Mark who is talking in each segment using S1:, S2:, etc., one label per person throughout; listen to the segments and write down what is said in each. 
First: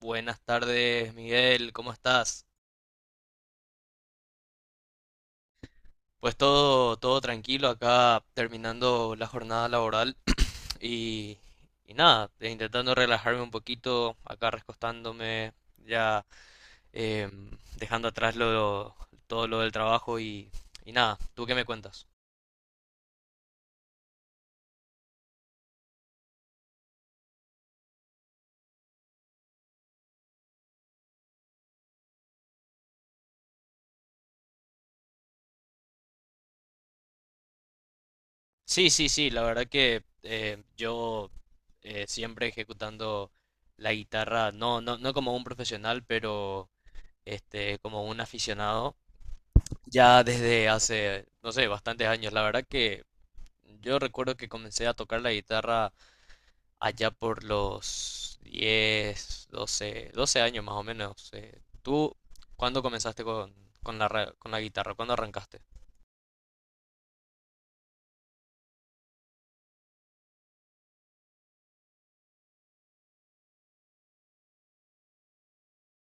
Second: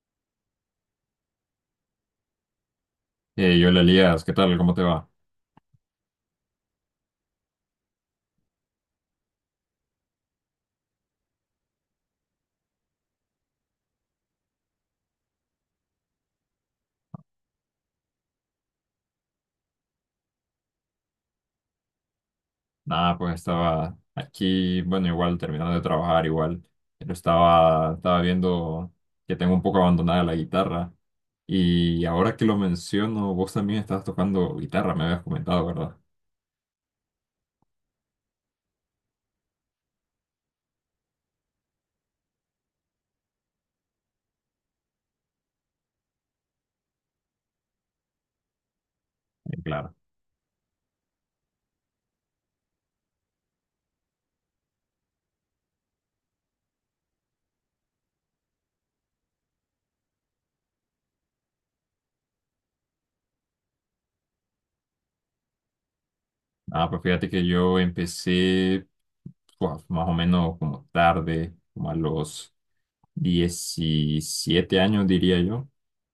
S1: Buenas tardes, Miguel, ¿cómo estás?
S2: Hola Elías, ¿qué tal? ¿Cómo te va?
S1: Pues todo tranquilo acá terminando la jornada laboral y, y nada, intentando relajarme un poquito, acá recostándome, ya, em, dejando atrás todo lo del trabajo y nada. ¿Tú qué me cuentas?
S2: Nada, pues estaba aquí, bueno, igual terminando de trabajar, igual, pero estaba viendo que tengo un poco abandonada la guitarra y ahora que lo menciono, vos también estabas tocando guitarra, me habías comentado, ¿verdad?
S1: Sí, sí, sí, la verdad que, yo, siempre ejecutando la guitarra, no, no, no como un profesional, pero este, como un aficionado.
S2: Claro.
S1: Ya desde hace, no sé, bastantes años. La verdad que yo recuerdo que comencé a tocar la guitarra allá por los 10 doce años más o menos. ¿Tú cuándo comenzaste con con la guitarra? ¿Cuándo arrancaste?
S2: Ah, pues fíjate que yo empecé pues, más o menos como tarde, como a los 17 años, diría yo.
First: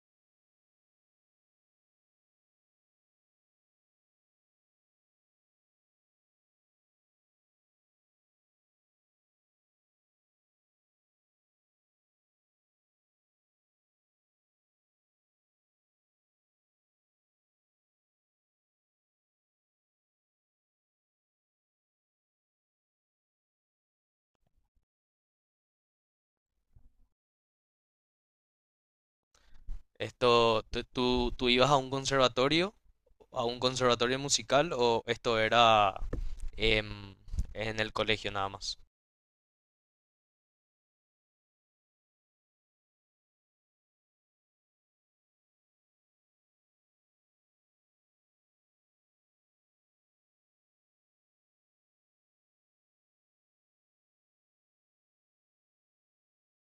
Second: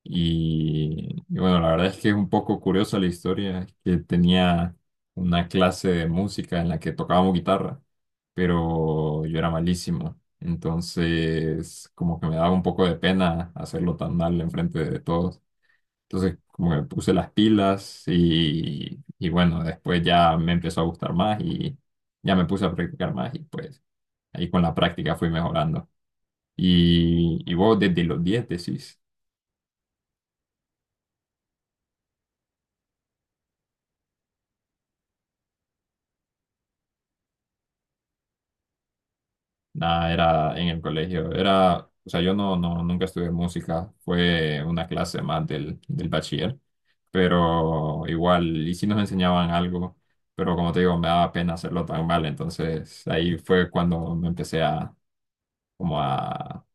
S2: Y bueno, la verdad es que es un poco curiosa la historia, es que tenía una clase de música en la que tocábamos guitarra, pero yo era malísimo. Entonces, como que me daba un poco de pena hacerlo tan mal enfrente de todos. Entonces, como que me puse las pilas y bueno, después ya me empezó a gustar más y ya me puse a practicar más y pues ahí con la práctica fui mejorando. Y vos desde los 10 decís,
S1: ¿Esto, tú ibas a un conservatorio musical, o esto era, em, en el colegio nada más?
S2: nada, era en el colegio, era, o sea, yo no, nunca estudié música, fue una clase más del bachiller, pero igual, y sí nos enseñaban algo, pero como te digo, me daba pena hacerlo tan mal, entonces ahí fue cuando me empecé a, como a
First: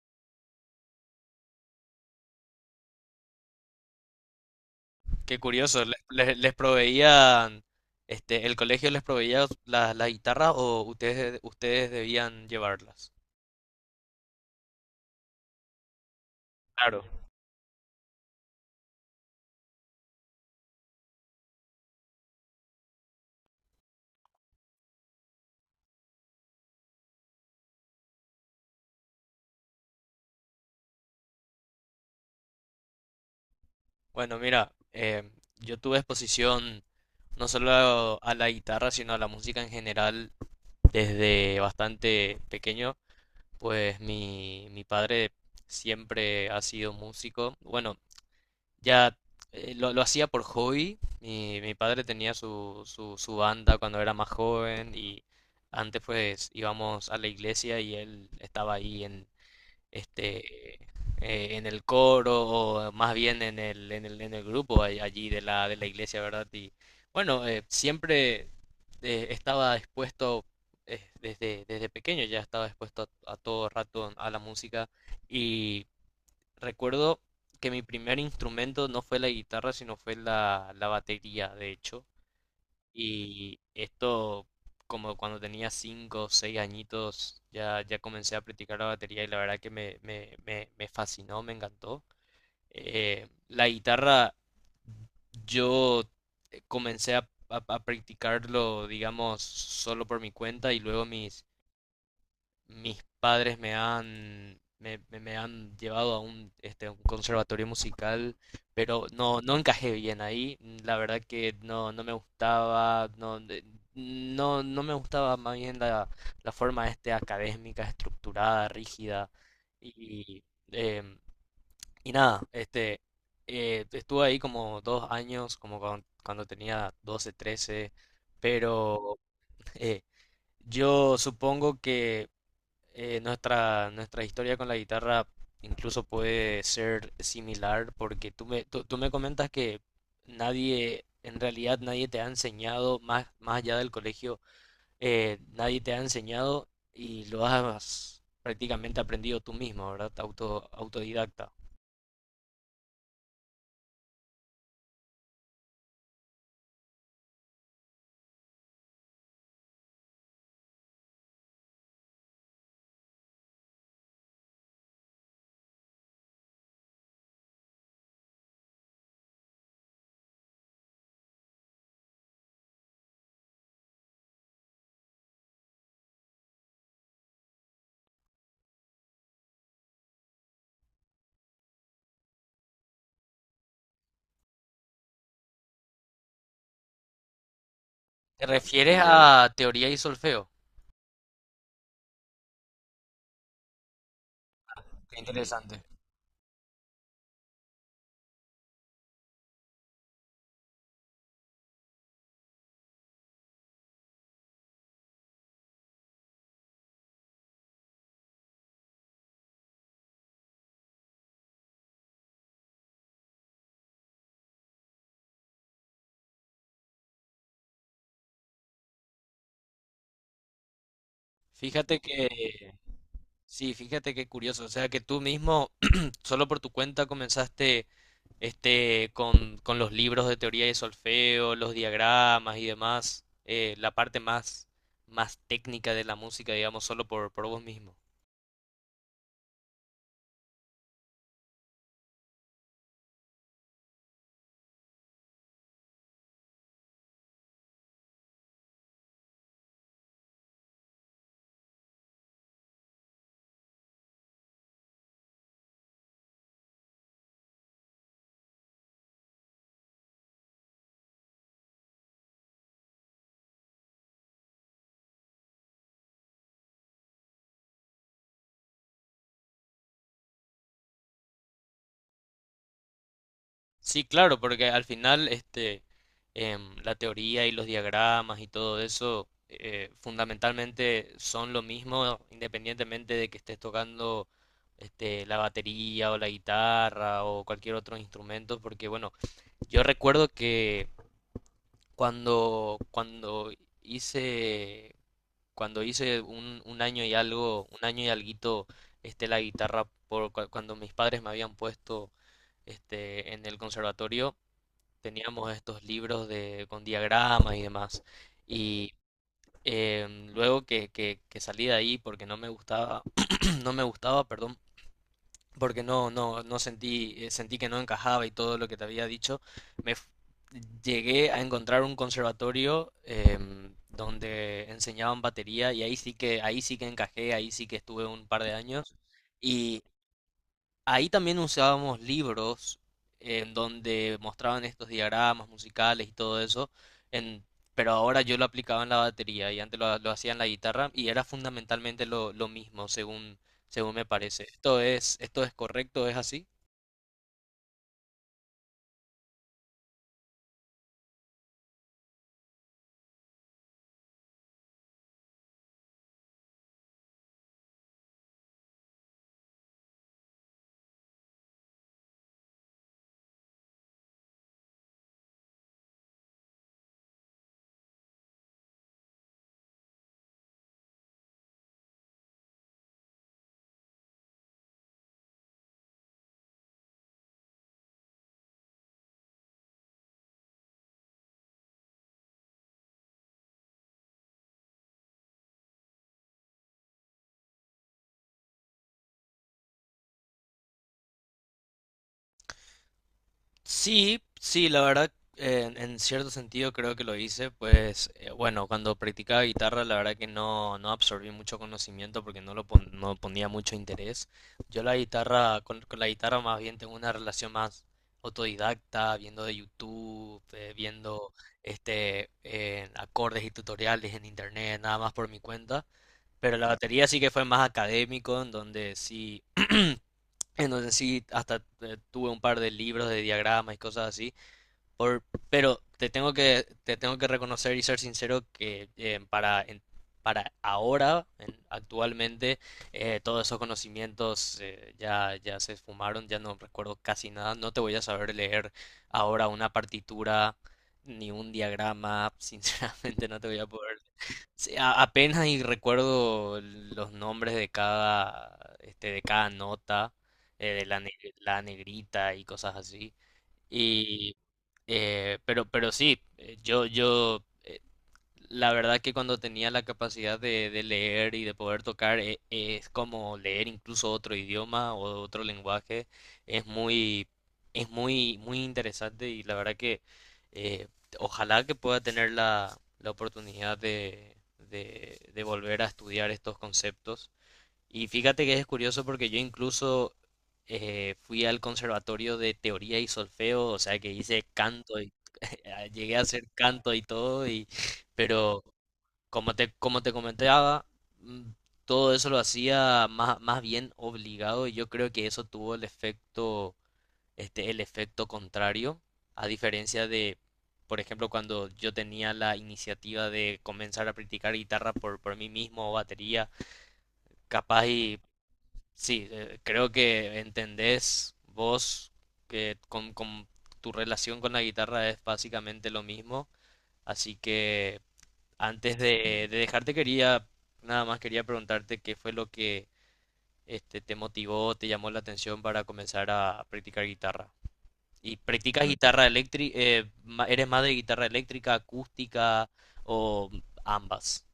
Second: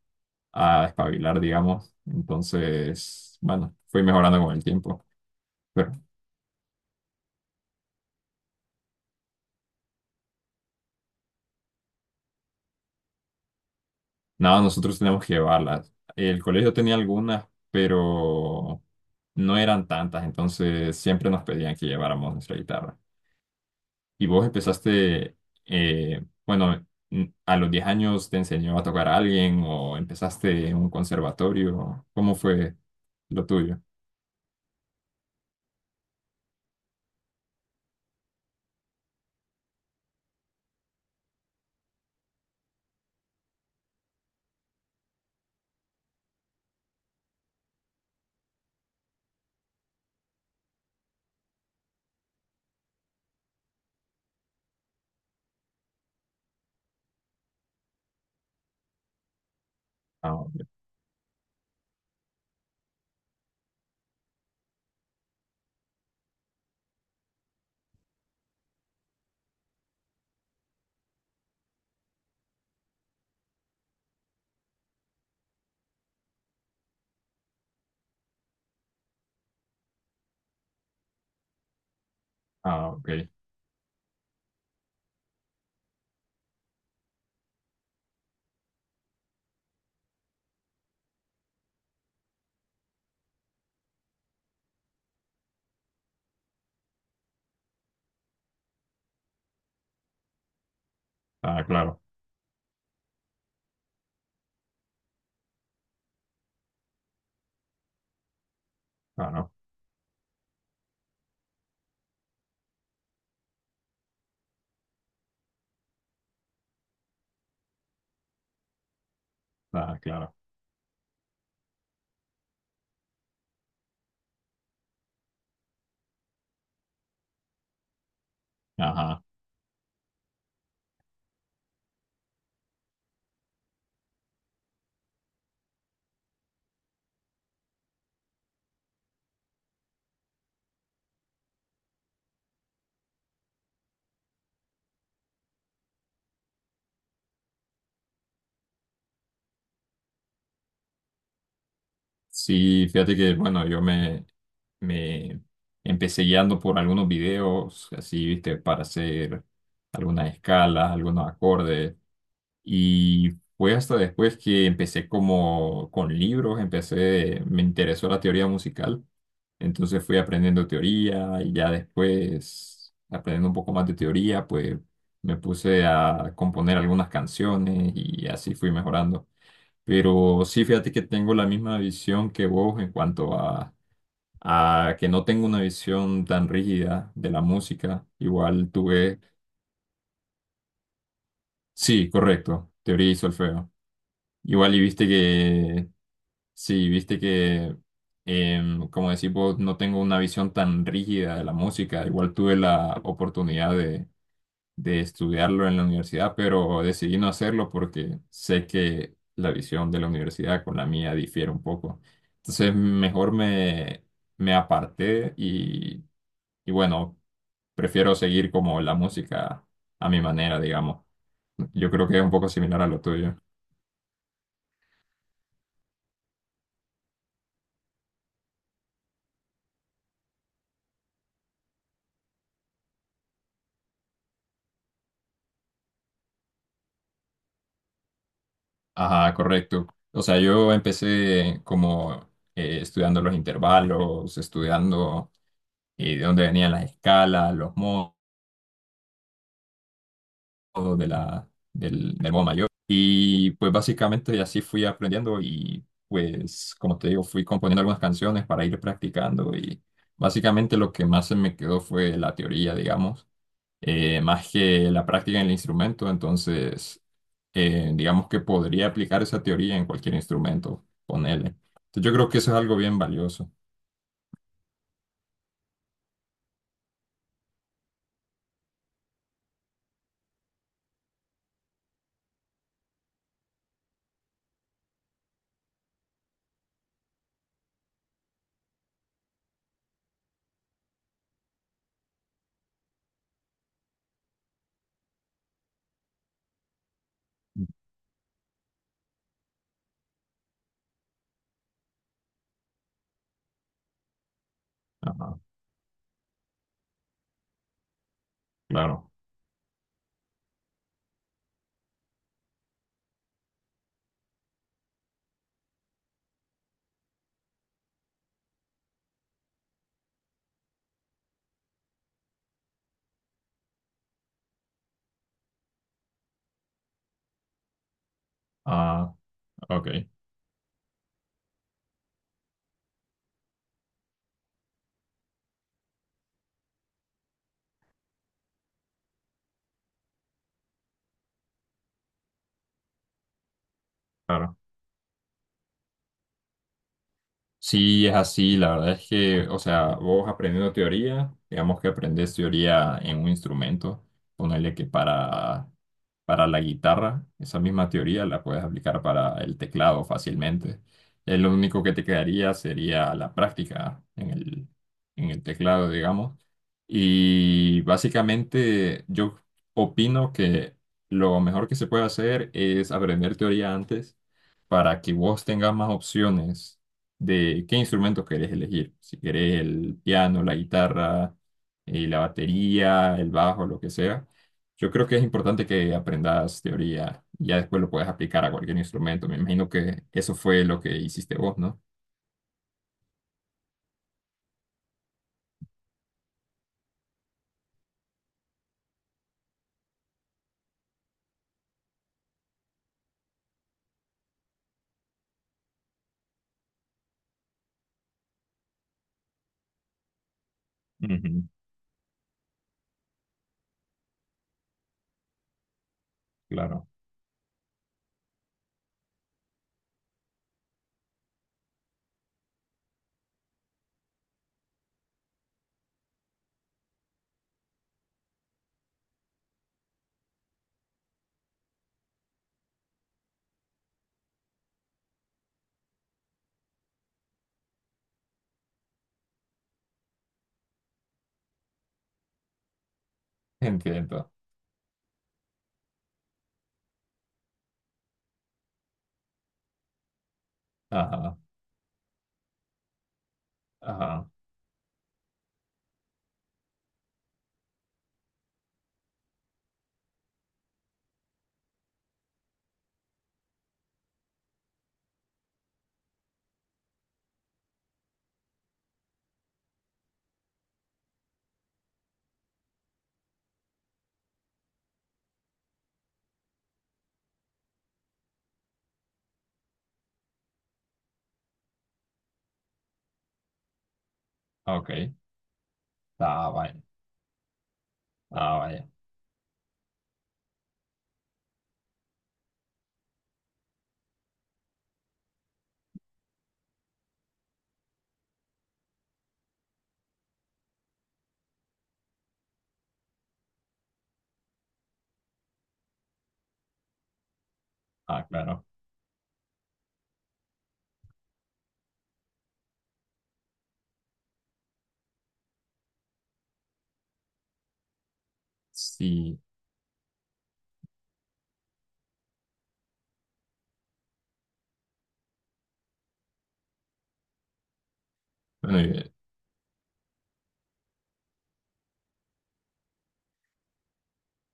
S2: a espabilar, digamos. Entonces, bueno, fui mejorando con el tiempo.
S1: Qué curioso,
S2: Pero
S1: este, el colegio les proveía la guitarra, o ustedes debían llevarlas.
S2: nada, nosotros teníamos que llevarlas. El colegio tenía
S1: Claro.
S2: algunas, pero no eran tantas, entonces siempre nos pedían que lleváramos nuestra guitarra. Y vos empezaste, bueno, a los 10 años te enseñó a tocar a alguien o empezaste en un conservatorio. ¿Cómo fue lo tuyo?
S1: Bueno, mira, yo tuve exposición no solo a la guitarra, sino a la música en general desde bastante pequeño, pues mi padre siempre ha sido músico. Bueno, ya, lo hacía por hobby. Mi padre tenía su banda cuando era más joven, y antes pues íbamos a la iglesia y él estaba ahí
S2: Ah, ok.
S1: este en el coro, o más bien en el grupo allí de la iglesia, ¿verdad? Y bueno, siempre, estaba expuesto, desde pequeño, ya estaba expuesto a todo rato a la música. Recuerdo que mi primer instrumento no fue la guitarra, sino fue la batería, de hecho.
S2: Ah, ok.
S1: Y, como cuando tenía 5 o 6 añitos, ya comencé a practicar la batería, y la verdad que me fascinó, me encantó. La guitarra, yo comencé a practicarlo, digamos, solo por mi cuenta, y luego mis,
S2: Ah, claro,
S1: mis padres me han llevado a un conservatorio musical, pero no,
S2: claro,
S1: no encajé bien ahí. La verdad que no me gustaba. No, no me gustaba más bien la forma académica, estructurada, rígida.
S2: ah, claro.
S1: Y, em, y nada, este, estuve ahí como 2 años, como cuando tenía 12, 13, pero,
S2: Ajá.
S1: eh, yo supongo que, nuestra historia con la guitarra incluso puede ser similar, porque tú me comentas que nadie, en realidad nadie te ha enseñado más allá del colegio, nadie te ha enseñado, y lo has prácticamente aprendido tú mismo, ¿verdad? Autodidacta.
S2: Sí, fíjate que, bueno, yo me empecé guiando por algunos videos, así, viste, para hacer algunas escalas, algunos acordes. Y fue hasta después que empecé como con libros, empecé, me interesó la teoría musical. Entonces fui aprendiendo teoría y ya después, aprendiendo un poco más de teoría, pues me puse a componer algunas canciones y así fui mejorando. Pero sí, fíjate que tengo la misma visión que vos en cuanto a, que no tengo una visión tan rígida de la música.
S1: ¿Te
S2: Igual
S1: refieres
S2: tuve,
S1: a teoría y solfeo?
S2: sí, correcto, teoría y solfeo. Igual y viste
S1: Qué interesante.
S2: que, sí, viste que, como decís vos, no tengo una visión tan rígida de la música. Igual tuve la oportunidad de estudiarlo en la universidad, pero decidí no hacerlo porque sé que la visión de la universidad con la mía difiere un poco. Entonces, mejor me aparté y bueno, prefiero seguir como la música a mi manera, digamos. Yo
S1: Fíjate
S2: creo que es un poco
S1: que,
S2: similar a lo tuyo.
S1: sí, fíjate qué curioso, o sea que tú mismo, solo por tu cuenta, comenzaste con los libros de teoría de solfeo, los diagramas y demás, la parte más técnica de la música, digamos, solo por vos mismo.
S2: Ajá, correcto. O sea, yo empecé como estudiando los intervalos, estudiando de dónde venían las escalas, los modos de la, del modo mayor. Y pues básicamente así fui aprendiendo y pues como te digo, fui componiendo algunas canciones para ir practicando y básicamente lo que más se me quedó fue la teoría, digamos, más que la práctica en el instrumento. Entonces, digamos que podría aplicar esa teoría en cualquier instrumento, ponele. Entonces, yo creo que eso es algo bien valioso.
S1: Sí, claro, porque al final, la teoría y los diagramas y todo eso, fundamentalmente son lo mismo independientemente de que estés tocando, la batería o la guitarra o cualquier otro instrumento, porque bueno, yo recuerdo que Cuando, cuando hice, cuando hice un año y algo, un año y alguito, la guitarra, cuando mis padres me habían puesto, en el conservatorio,
S2: Ajá,
S1: teníamos estos libros, con diagramas y demás. Y,
S2: claro.
S1: luego que salí de ahí porque no me gustaba, no me gustaba, perdón, porque no sentí, sentí que no encajaba, y todo lo que te había dicho, me f- llegué a encontrar un conservatorio, donde enseñaban batería, y ahí sí que encajé, ahí sí que estuve un par de años.
S2: Ah, ok,
S1: Ahí también usábamos libros en donde mostraban estos diagramas musicales y todo eso, en- pero ahora yo lo aplicaba en la batería, y antes lo hacía en la guitarra, y era fundamentalmente lo mismo, según me parece.
S2: claro.
S1: ¿Esto es correcto? ¿Es así?
S2: Sí, es así, la verdad es que, o sea, vos aprendiendo teoría, digamos que aprendes teoría en un instrumento, ponerle que para, la guitarra, esa misma teoría la puedes aplicar para el teclado fácilmente. Lo único que te quedaría sería la práctica en el teclado, digamos. Y básicamente yo opino que lo mejor que se puede hacer es aprender teoría antes para que vos tengas más opciones de qué instrumentos querés elegir. Si querés el piano, la guitarra, la batería, el bajo, lo que sea. Yo creo que es importante que aprendas teoría y ya después lo puedes aplicar a cualquier instrumento. Me imagino que eso fue lo que hiciste vos, ¿no?
S1: Sí, sí, la verdad, en cierto sentido creo que lo hice, pues, bueno, cuando practicaba guitarra la verdad que no absorbí mucho conocimiento porque no ponía mucho interés. Yo la guitarra, con la guitarra, más bien tengo una relación más autodidacta, viendo de YouTube, viendo,
S2: Ujú,
S1: acordes y tutoriales en internet, nada más por mi cuenta. Pero la
S2: claro.
S1: batería sí que fue más académico, en donde sí hasta, tuve un par de libros de diagramas y cosas así por, pero te tengo que reconocer y ser sincero que, para ahora, actualmente, todos esos conocimientos, ya se esfumaron, ya no recuerdo casi nada. No te voy a saber leer ahora una partitura ni un diagrama, sinceramente no te voy a poder.
S2: Entiendo.
S1: Sí, apenas y recuerdo los nombres de cada nota, eh, de la, ne-
S2: Ajá,
S1: la negrita y cosas así.
S2: ajá.
S1: Y, pero sí, yo, la verdad que cuando tenía la capacidad de leer y de poder tocar, es como leer incluso otro idioma o otro lenguaje, es muy, muy interesante, y la verdad que, eh, ojalá que pueda tener la oportunidad de volver a estudiar estos conceptos. Y fíjate que es curioso, porque yo incluso, fui al conservatorio de teoría y solfeo, o sea que hice canto y
S2: Ok.
S1: llegué a hacer
S2: Ah, vaya.
S1: canto y todo,
S2: Ah,
S1: pero
S2: vaya.
S1: como te comentaba, mm, todo eso lo hacía más bien obligado, y yo creo que eso tuvo el efecto contrario, a diferencia de, por ejemplo, cuando yo tenía la iniciativa de comenzar a practicar guitarra por mí mismo o batería, capaz. Y
S2: Ah, claro.
S1: sí, creo que entendés vos que con tu relación con la guitarra es básicamente lo mismo, así que antes
S2: Sí.
S1: de dejarte nada más quería preguntarte qué fue lo que, te motivó, te llamó la atención para comenzar a practicar guitarra. ¿Y practicas
S2: Bueno,
S1: guitarra eléctrica? ¿Eres más de guitarra eléctrica, acústica o ambas?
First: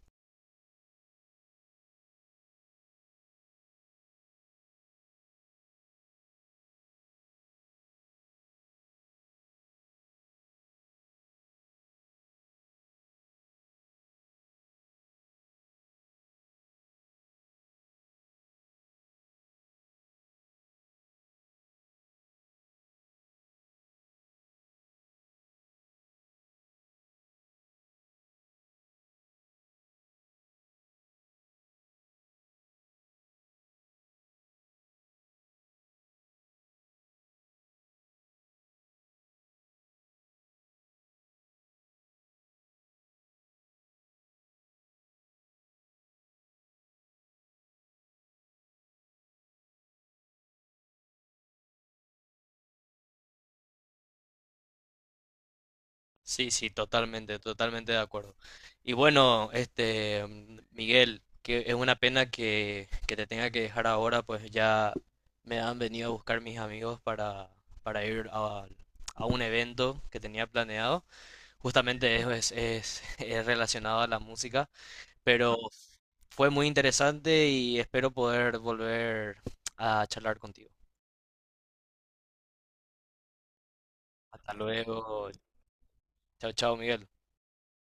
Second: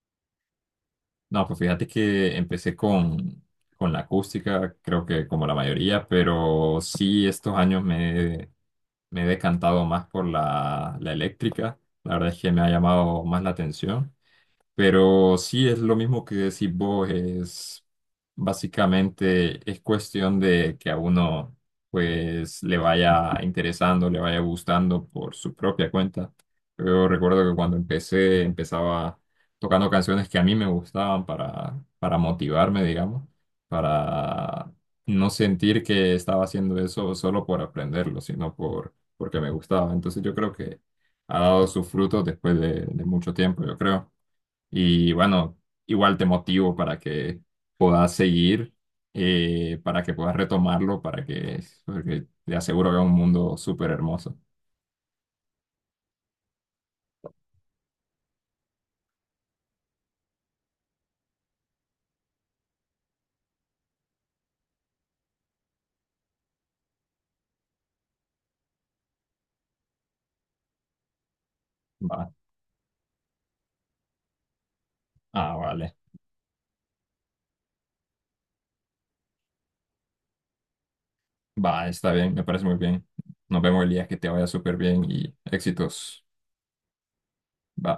S2: no, pues fíjate que empecé con, la acústica, creo que como la mayoría, pero sí estos años me he decantado más por la eléctrica. La verdad es que me ha llamado más la atención. Pero sí es lo mismo que decís vos, es básicamente es cuestión de que a uno pues le vaya interesando, le vaya gustando por su propia cuenta. Yo recuerdo que cuando empecé, empezaba tocando canciones que a mí me gustaban para motivarme, digamos, para no sentir que estaba haciendo eso solo por aprenderlo, sino porque me gustaba. Entonces yo creo que ha dado sus frutos después de mucho tiempo, yo creo. Y bueno, igual te motivo para que puedas seguir, para que puedas retomarlo, para que, porque te aseguro que es un mundo súper hermoso.
S1: Sí, sí, totalmente, totalmente de acuerdo. Y bueno, Miguel, que es una pena que te tenga que dejar ahora, pues ya me han venido a buscar mis amigos para ir a un evento que tenía planeado. Justamente
S2: Va.
S1: es relacionado a la música,
S2: Ah,
S1: pero
S2: vale.
S1: fue muy interesante y espero poder volver a charlar contigo.
S2: Va, está bien, me parece muy bien. Nos vemos el día que te vaya
S1: Hasta
S2: súper bien
S1: luego.
S2: y éxitos.
S1: Chao, chao, Miguel.
S2: Va.